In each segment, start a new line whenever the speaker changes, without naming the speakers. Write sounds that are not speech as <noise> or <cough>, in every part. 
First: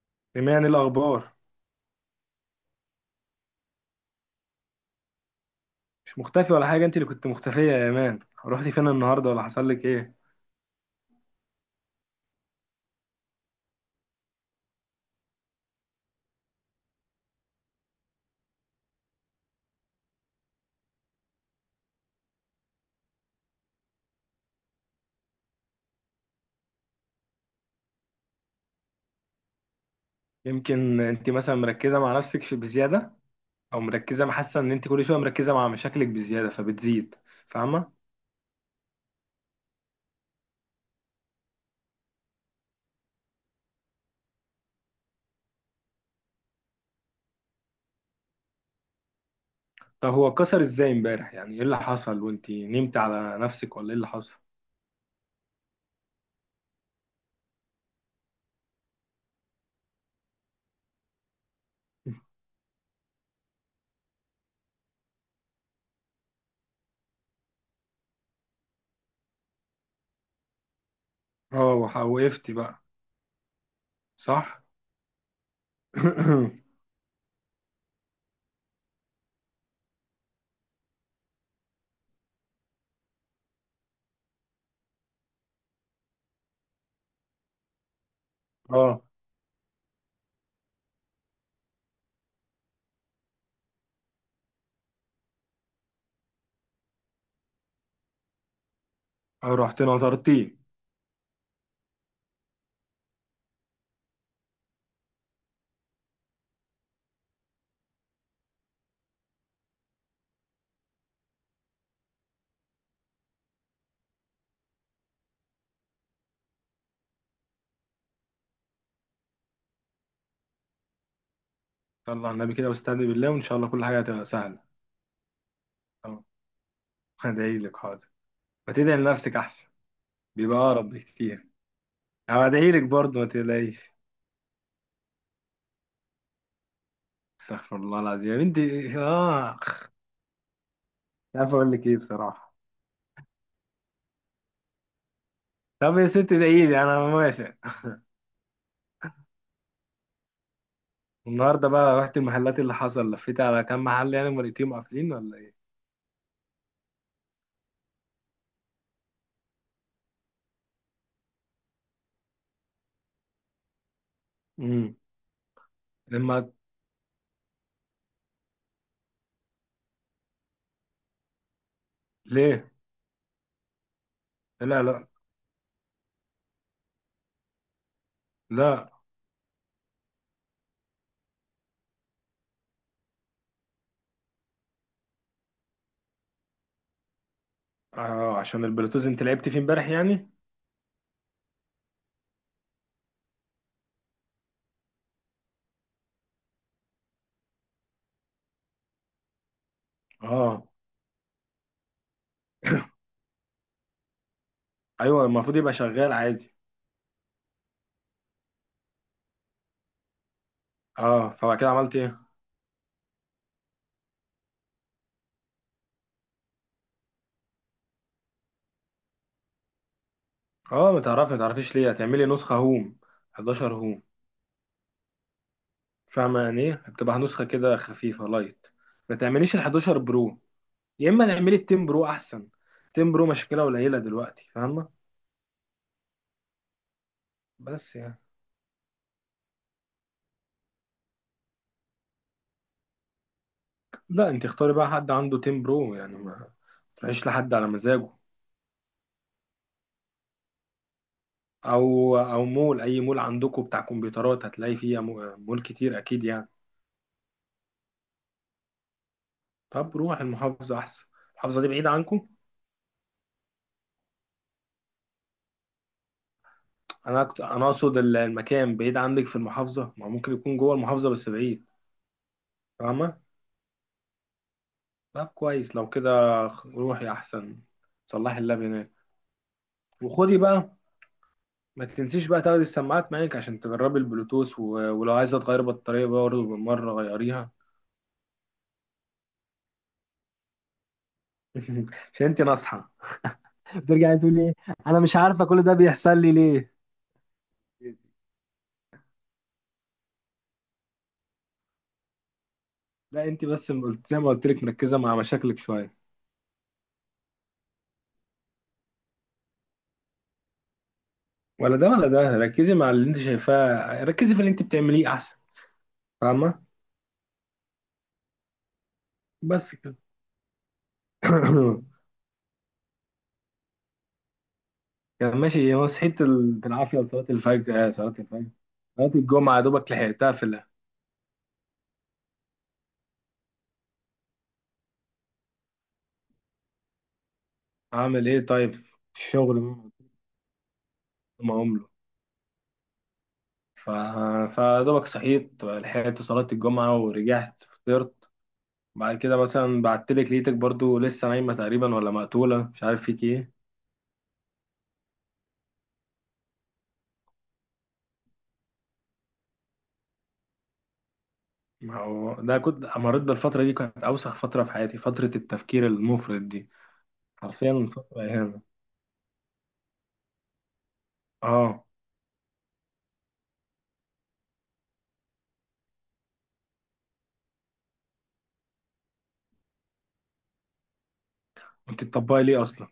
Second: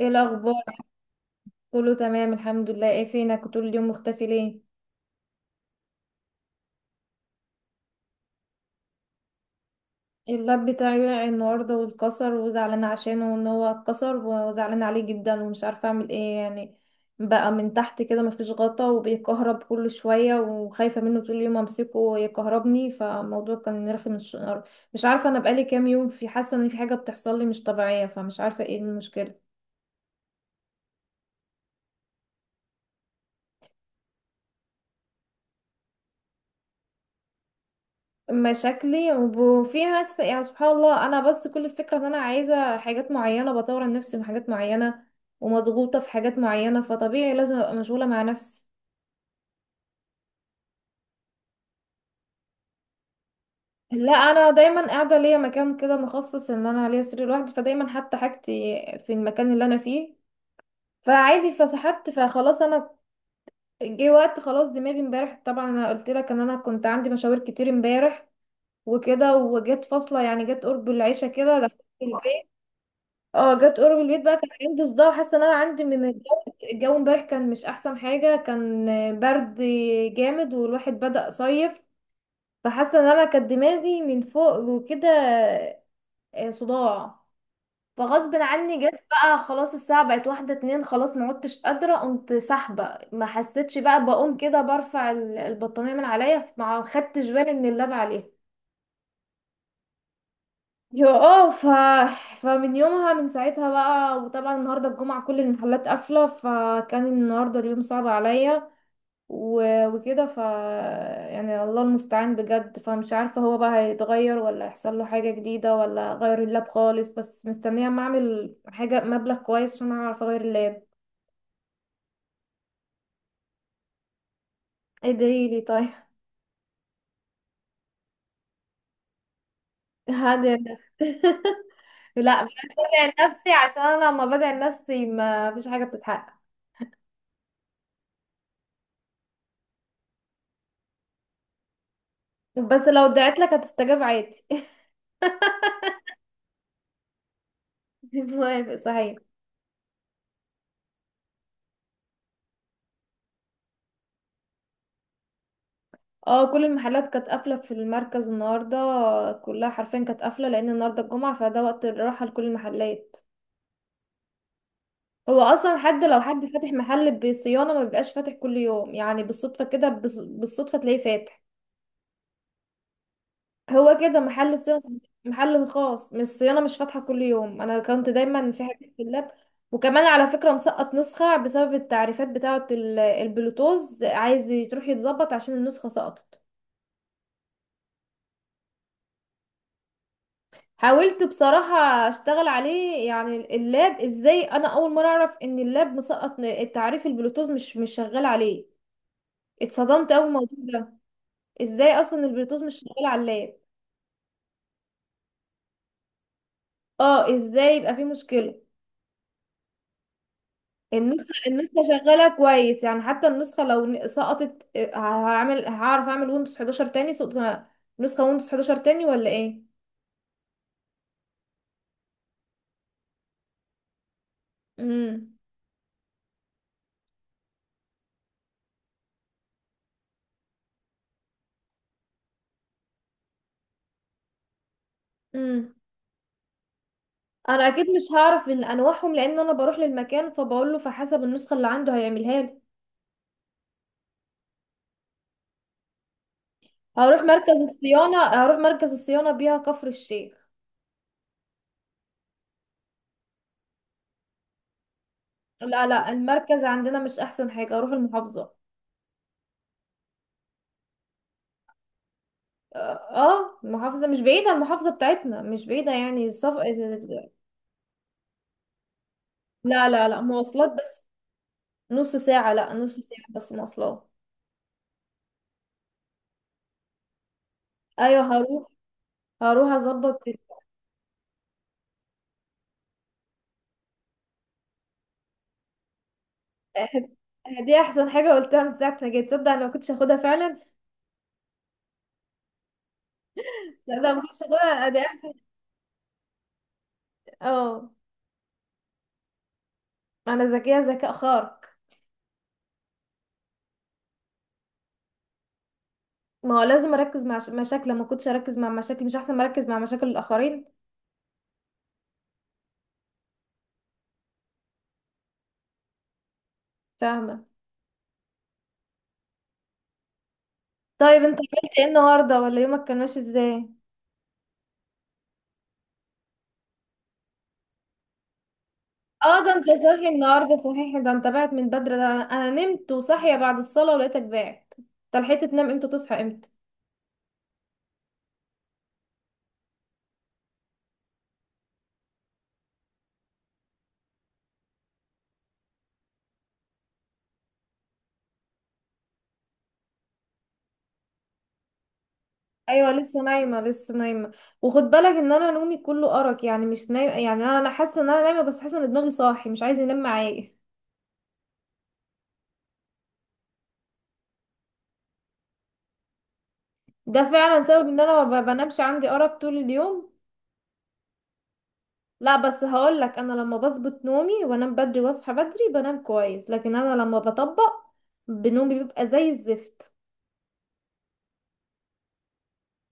ايه الاخبار؟
إيمان الأخبار.
كله تمام، الحمد لله. ايه فينك؟ كنت طول اليوم مختفي ليه؟
مش مختفي ولا حاجة، أنت اللي كنت مختفية يا إيمان. رحتي فين النهاردة ولا حصل لك إيه؟
اللاب بتاعي وقع النهارده واتكسر، وزعلانه عشانه ان هو اتكسر، وزعلانه عليه جدا، ومش عارفه اعمل ايه يعني. بقى من تحت كده مفيش غطا وبيكهرب كل شويه، وخايفه منه طول اليوم امسكه يكهربني، فالموضوع كان رخم. مش عارفه، انا بقالي كام يوم في حاسه ان في حاجه بتحصل لي مش طبيعيه، فمش عارفه ايه المشكله.
يمكن أنت مثلا مركزة مع نفسك بزيادة، أو مركزة، حاسة إن أنت كل شوية مركزة مع مشاكلك بزيادة فبتزيد. فاهمة؟
مشاكلي وفي ناس، يعني سبحان الله، انا بس كل الفكره ان انا عايزه حاجات معينه، بطور من نفسي في حاجات معينه، ومضغوطه في حاجات معينه، فطبيعي لازم ابقى مشغوله مع نفسي.
طب هو اتكسر إزاي إمبارح؟ يعني إيه اللي حصل؟ وأنت نمت على نفسك ولا إيه اللي
لا،
حصل؟
انا دايما قاعده ليا مكان كده مخصص، ان انا ليا سرير لوحدي، فدايما حتى حاجتي في المكان اللي انا فيه، فعادي فسحبت
<laughs>
فخلاص انا. جه وقت خلاص دماغي امبارح، طبعا انا قلت لك ان انا كنت عندي مشاوير كتير امبارح وكده، وجت فاصله يعني، جت قرب العشاء كده
أه،
دخلت.
وقفتي بقى.
اه، جت قرب البيت بقى،
صح.
كان عندي صداع وحاسه ان انا عندي من الجو.
<laughs> <clears throat>
الجو امبارح كان مش احسن حاجه، كان برد جامد والواحد بدأ صيف. فحاسه ان انا كانت دماغي من فوق وكده. صداع. فغصب عني
أه.
جت بقى خلاص، الساعه بقت واحده اتنين خلاص، ما عدتش قادره، قمت سحبه ما حسيتش بقى، بقوم كده برفع البطانيه من عليا، ما خدتش بالي ان اللاب عليها.
أه، رحت نطرتيه.
يا اه فمن يومها من ساعتها بقى. وطبعا النهارده الجمعة كل المحلات قافلة، فكان النهارده اليوم صعب عليا. و... وكده ف، يعني الله المستعان بجد. فمش عارفة هو بقى هيتغير ولا هيحصل له حاجة جديدة، ولا غير اللاب خالص، بس مستنية اما اعمل حاجة مبلغ كويس عشان اعرف اغير اللاب.
يلا على النبي كده واستهدي بالله، وإن شاء الله كل حاجة هتبقى سهلة.
ادعي لي طيب.
أه، هدعيلك حاضر. ما تدعي لنفسك أحسن؟
هذا
بيبقى
<laughs>
أقرب بكتير.
لا مش
هودعيلك
بدعي
برضه ما
لنفسي، عشان
تقلقيش.
انا لما بدعي لنفسي ما فيش حاجة بتتحقق.
استغفر الله العظيم يا بنتي. اه، مش عارف اقول لك ايه بصراحه.
بس لو دعيت لك هتستجاب عادي.
طب يا ست ادعيلي انا موافق.
موافق صحيح؟
النهارده بقى رحت المحلات، اللي حصل لفيت على كام محل يعني، مرتين قافلين ولا ايه؟
اه، كل المحلات كانت قافلة في المركز النهاردة، كلها حرفيا كانت قافلة، لأن النهاردة الجمعة، فده وقت الراحة لكل المحلات.
امم.
هو أصلا حد لو حد
لما،
فاتح محل بصيانة ما بيبقاش فاتح كل يوم، يعني بالصدفة كده، بالصدفة تلاقيه فاتح.
ليه؟
هو كده محل صيانة.
لا لا
محل خاص، مش الصيانة مش فاتحة كل يوم، أنا كنت دايما في حاجات
لا.
في اللاب. وكمان على فكرة مسقط نسخة بسبب التعريفات بتاعة البلوتوز، عايز تروح يتظبط عشان النسخة سقطت.
آه، عشان البلوتوث انت لعبت فيه امبارح يعني.
حاولت بصراحة اشتغل عليه يعني، اللاب ازاي، انا اول مرة اعرف ان اللاب مسقط التعريف، البلوتوث مش شغال عليه. اتصدمت اول الموضوع
اه.
ده، ازاي اصلا البلوتوث مش
<coughs>
شغال على اللاب؟
ايوه، المفروض يبقى شغال عادي.
اه، ازاي يبقى في مشكلة.
اه،
النسخة
فبعد كده
النسخة
عملت ايه؟
شغالة كويس يعني، حتى النسخة لو سقطت، هعمل هعرف اعمل ويندوز 11 تاني، نسخة ويندوز 11 تاني ولا ايه.
اه، ما تعرفي، ما تعرفيش ليه هتعملي نسخه هوم؟ 11 هوم.
امم،
فاهمة يعني ايه؟ بتبقى نسخة كده خفيفة، لايت. ما تعمليش ال 11 برو، يا اما تعملي ال 10 برو احسن. 10 برو مشكلة قليلة دلوقتي، فاهمة؟
امم انا اكيد
بس
مش
يعني،
هعرف ان انواعهم، لان انا بروح للمكان فبقول له، فحسب النسخة اللي عنده هيعملها لي.
لا انت اختاري بقى حد عنده 10 برو يعني، ما
هروح
تروحيش لحد
مركز
على مزاجه،
الصيانة، هروح مركز الصيانة بيها كفر الشيخ.
او او مول، اي مول عندكم بتاع كمبيوترات هتلاقي فيه، مول
لا
كتير
لا،
اكيد يعني.
المركز عندنا مش أحسن حاجة، هروح المحافظة.
طب روح المحافظة احسن. المحافظة دي بعيدة عنكم؟
اه، المحافظة مش بعيدة، المحافظة بتاعتنا مش بعيدة يعني
انا اقصد المكان بعيد عندك في
لا
المحافظة؟
لا
ما
لا،
ممكن يكون
مواصلات
جوه
بس.
المحافظة بس بعيد.
نص ساعة، لا نص
فاهمة؟
ساعة بس مواصلات.
طب كويس لو كده. روحي احسن،
أيوة
صلحي اللاب
هروح.
هناك.
هروح أظبط
وخدي بقى، ما تنسيش بقى تاخدي السماعات معاك عشان تجربي البلوتوث ولو عايزه تغيري بطاريه برضه بالمره غيريها.
<laughs> دي أحسن حاجة قلتها من ساعة ما جيت، تصدق أنا ما كنتش هاخدها فعلا.
<laughs> عشان انت ناصحه
لا ده
بترجع
ما
تقول
كنتش
ايه؟
هاخدها، دي
انا مش
أحسن.
عارفه كل ده بيحصل لي ليه.
اه، أنا ذكية ذكاء خارق.
لا انت بس زي ما قلت لك مركزه مع مشاكلك شويه.
ما هو لازم اركز مع مشاكل، ما كنتش اركز مع مشاكل مش احسن، مركز مع مشاكل الاخرين.
ولا ده ولا ده، ركزي مع اللي انت شايفاه، ركزي في اللي انت بتعمليه احسن. فاهمه؟
فاهمه.
بس كده.
طيب انت عملت ايه
<clears throat> <coughs>
النهارده، ولا يومك كان ماشي ازاي؟
كان ماشي. هو صحيت بالعافية لصلاة الفجر. آه، صلاة الفجر، صلاة
اه، ده
الجمعة
انت
دوبك
صاحي
لحقتها في
النهارده صحيح، ده انت بعت من بدري، ده انا، أنا نمت وصاحيه بعد الصلاه ولقيتك بعت. طب لحقت تنام امتى تصحى امتى؟
أعمل إيه طيب؟ الشغل، ما عمله. ف... فدوبك صحيت لحقت صلاة الجمعة ورجعت فطرت. بعد كده مثلا بعتلك لقيتك برضو لسه نايمة تقريبا، ولا مقتولة مش
ايوه
عارف
لسه
فيك إيه.
نايمه، لسه نايمه. وخد بالك ان انا نومي كله ارق يعني، مش نايمه يعني، انا حاسه ان انا نايمه، بس حاسه ان دماغي صاحي مش عايز ينام معايا.
ما هو ده كنت مريت بالفترة دي، كانت أوسخ فترة في حياتي، فترة التفكير المفرط دي.
ده فعلا
حرفيا
سبب ان
فترة
انا ما
إهانة.
بنامش، عندي ارق طول اليوم.
آه.
لا، بس هقول لك، انا لما بظبط نومي وانام بدري واصحى بدري بنام كويس، لكن انا لما بطبق بنومي بيبقى زي الزفت.
أنت بتطبقي ليه أصلا؟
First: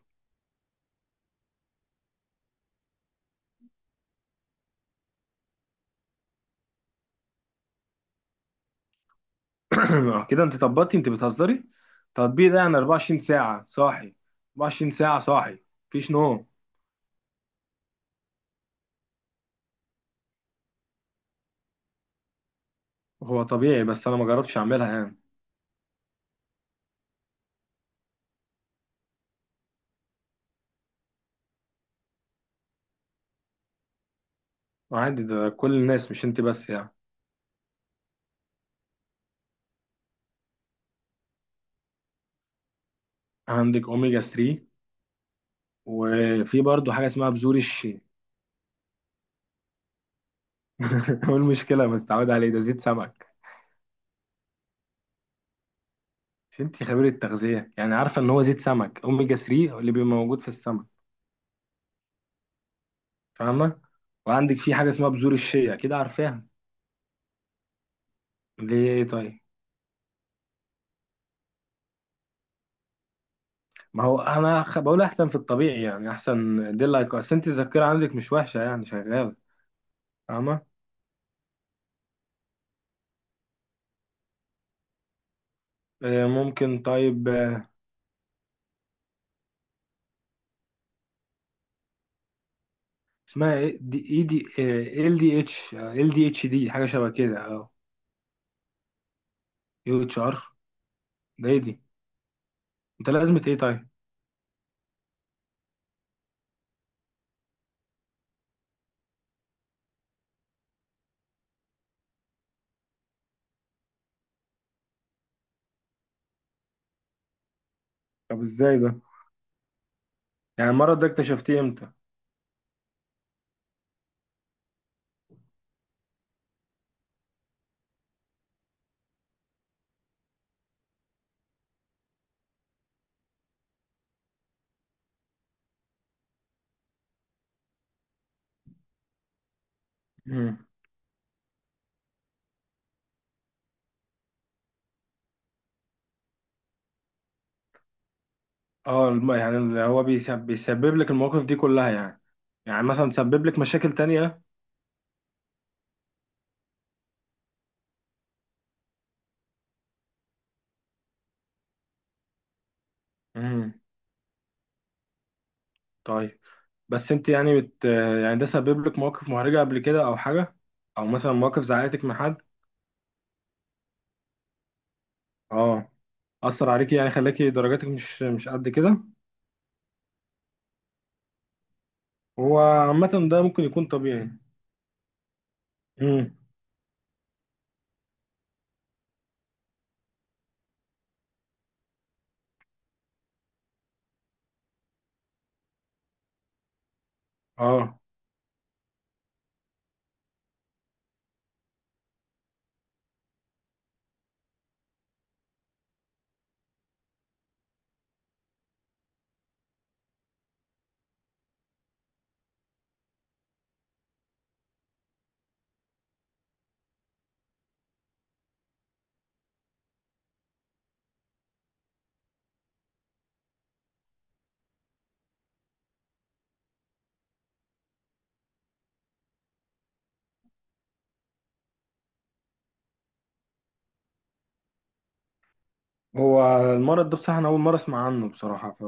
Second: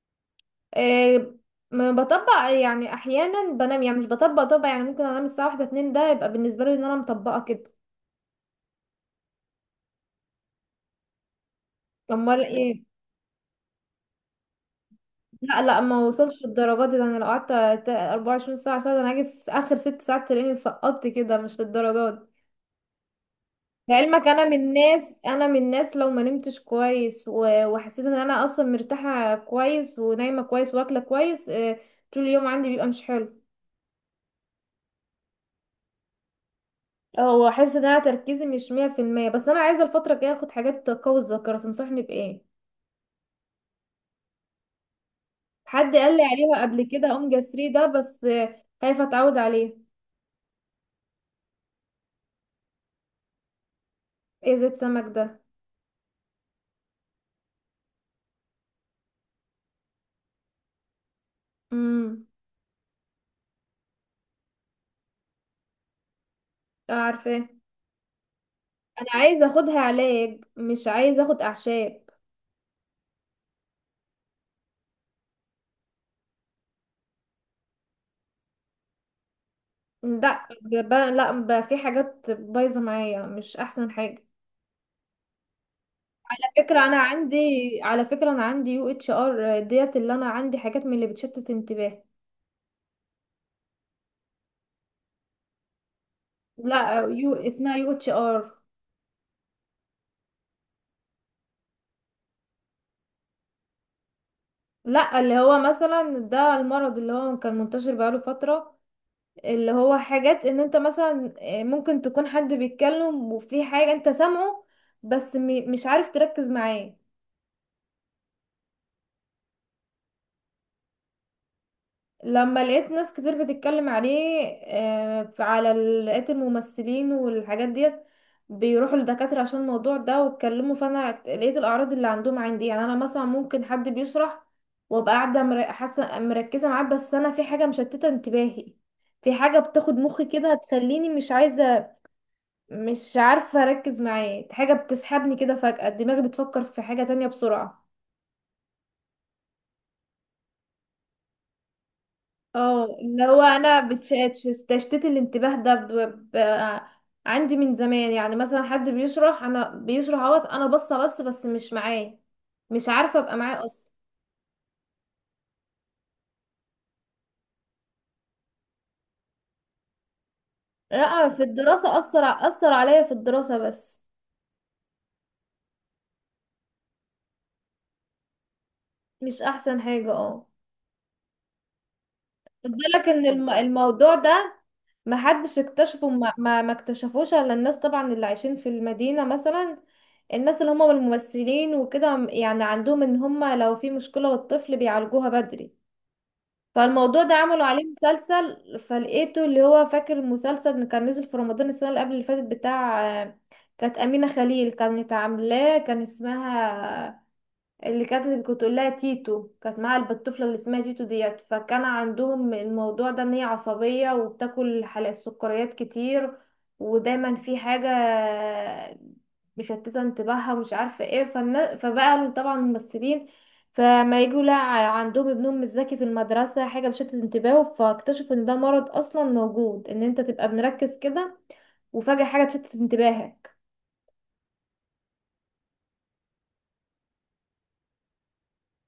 إيه. ما بطبق يعني، احيانا بنام يعني مش بطبق طبق، يعني ممكن انام الساعه واحدة اتنين، ده يبقى بالنسبه لي ان انا مطبقه كده.
<coughs> <clears throat> آه، كده انت طبقتي. انت بتهزري؟
امال
التطبيق ده يعني
ايه.
24 ساعة صاحي؟ 24 ساعة صاحي،
لا لا، ما
مفيش
وصلش
نوم؟
الدرجات دي، ده انا لو قعدت 24 ساعه، ده انا هاجي في اخر ست ساعات تلاقيني سقطت كده، مش للدرجات.
هو طبيعي بس انا ما
لعلمك انا من
جربتش اعملها
الناس،
يعني.
انا من الناس لو ما نمتش كويس وحسيت ان انا اصلا مرتاحه كويس ونايمه كويس واكله كويس، طول اليوم عندي بيبقى مش حلو.
عادي، ده كل الناس مش انت بس يعني.
اه، واحس ان انا تركيزي مش 100%، بس انا عايزه الفتره الجايه اخد حاجات تقوي الذاكره، تنصحني بايه؟
عندك اوميجا 3،
حد قال لي
وفي
عليها قبل
برضه حاجة
كده،
اسمها
اوميجا
بذور
3 ده
الشيا.
بس، خايفه اتعود عليه.
<laughs> ايه المشكلة ما تتعود عليه، ده زيت سمك.
ايه زيت سمك ده؟
مش انت خبيرة تغذية يعني؟ عارفة ان هو زيت سمك، اوميجا 3 اللي بيبقى موجود في السمك.
امم.
فاهمة؟ وعندك في حاجة اسمها بذور الشيا، كده عارفاها.
عارفه.
ليه
انا
طيب؟
عايزه اخدها علاج، مش عايزه اخد اعشاب.
ما هو انا بقول احسن في الطبيعي، يعني احسن، دي لايك، اصل انت الذاكره عندك مش وحشه يعني، شغاله.
لا
فاهمه؟
لا في حاجات بايظه معايا مش احسن حاجه.
آه،
على
ممكن
فكره انا
طيب.
عندي،
آه،
على فكره انا عندي UHR ديت، اللي انا عندي حاجات من اللي بتشتت انتباه.
اسمها ايه دي، اي دي؟ آه، ال دي اتش، آه، ال دي اتش دي، حاجه
لا
شبه
يو،
كده اه.
اسمها UHR.
يو اتش ار، ده ايه دي؟ انت لازمه ايه طيب؟
لا اللي هو مثلا ده المرض اللي هو كان منتشر بقاله فتره، اللي هو حاجات ان انت مثلا، ممكن تكون حد بيتكلم وفي حاجه انت سامعه، بس مش عارف تركز معاه.
طب ازاي ده؟ يعني المرض ده اكتشفتيه امتى؟
لما لقيت ناس كتير بتتكلم عليه، على لقيت الممثلين والحاجات ديت بيروحوا لدكاترة عشان الموضوع ده، واتكلموا، فانا لقيت الاعراض اللي عندهم عندي. يعني انا مثلا ممكن حد بيشرح وابقى قاعدة حاسة مركزة معاه، بس انا في حاجة مشتتة انتباهي، في حاجة بتاخد مخي كده
مم.
تخليني مش عايزة، مش عارفة اركز معاه، حاجة بتسحبني كده، فجأة دماغي بتفكر في حاجة تانية بسرعة.
اه يعني اللي هو بيسبب, بيسبب لك المواقف دي كلها يعني؟ يعني
اه،
مثلا
اللي هو
سبب لك
انا
مشاكل تانية؟
تشتيت الانتباه ده ب... عندي من زمان. يعني مثلا حد بيشرح، انا بيشرح اهوت انا باصه، بس مش معاه، مش عارفه ابقى معاه
مم.
اصلا.
طيب، بس انت يعني بت، يعني ده سبب لك مواقف محرجة قبل كده او حاجة؟ او
لا،
مثلا
في
مواقف
الدراسه
زعلتك من حد؟
اثر عليا في الدراسه بس،
اه، اثر عليكي يعني، خلاكي درجاتك مش مش قد كده.
مش احسن حاجه اه.
هو
خد بالك ان
عامة ده ممكن يكون
الموضوع
طبيعي.
ده محدش اكتشفه،
امم،
ما اكتشفوش الا الناس طبعا اللي عايشين في المدينه مثلا. الناس اللي هم الممثلين وكده، يعني عندهم ان هم لو في مشكله للطفل بيعالجوها بدري، فالموضوع ده عملوا عليه
اه.
مسلسل، فلقيته. اللي هو فاكر المسلسل اللي كان نزل في رمضان السنة اللي قبل اللي فاتت بتاع، كانت أمينة خليل كانت عاملاه، كان اسمها، اللي كانت كنت اقول لها تيتو، كانت معاها الطفله اللي اسمها تيتو ديت. فكان عندهم الموضوع ده ان هي عصبيه، وبتاكل حلقة السكريات كتير، ودايما في حاجه مشتته انتباهها، ومش عارفه ايه. فبقى طبعا الممثلين، فما يجوا لا عندهم ابنهم مش ذكي في المدرسه، حاجه بتشتت انتباهه، فاكتشفوا ان ده مرض اصلا موجود، ان انت تبقى مركز كده وفجاه حاجه تشتت انتباهك.
هو المرض ده بصراحة انا اول مرة اسمع عنه بصراحة.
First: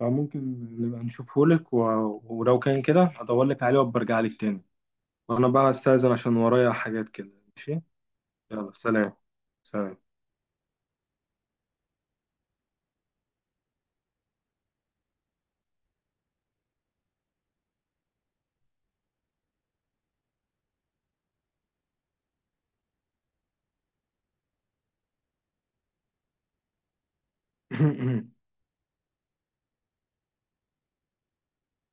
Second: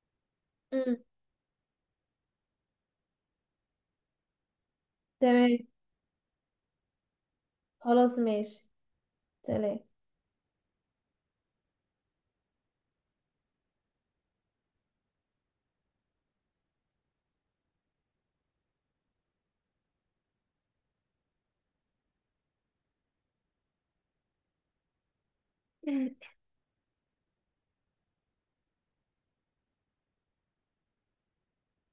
فممكن
مم.
نبقى نشوفه لك ولو كان كده هدور لك عليه وبرجع لك تاني. وانا
تمام.
بقى استاذن عشان ورايا حاجات كده. ماشي.
خلاص ماشي.
يلا سلام.
سلام.
سلام.
<laughs>
<clears throat>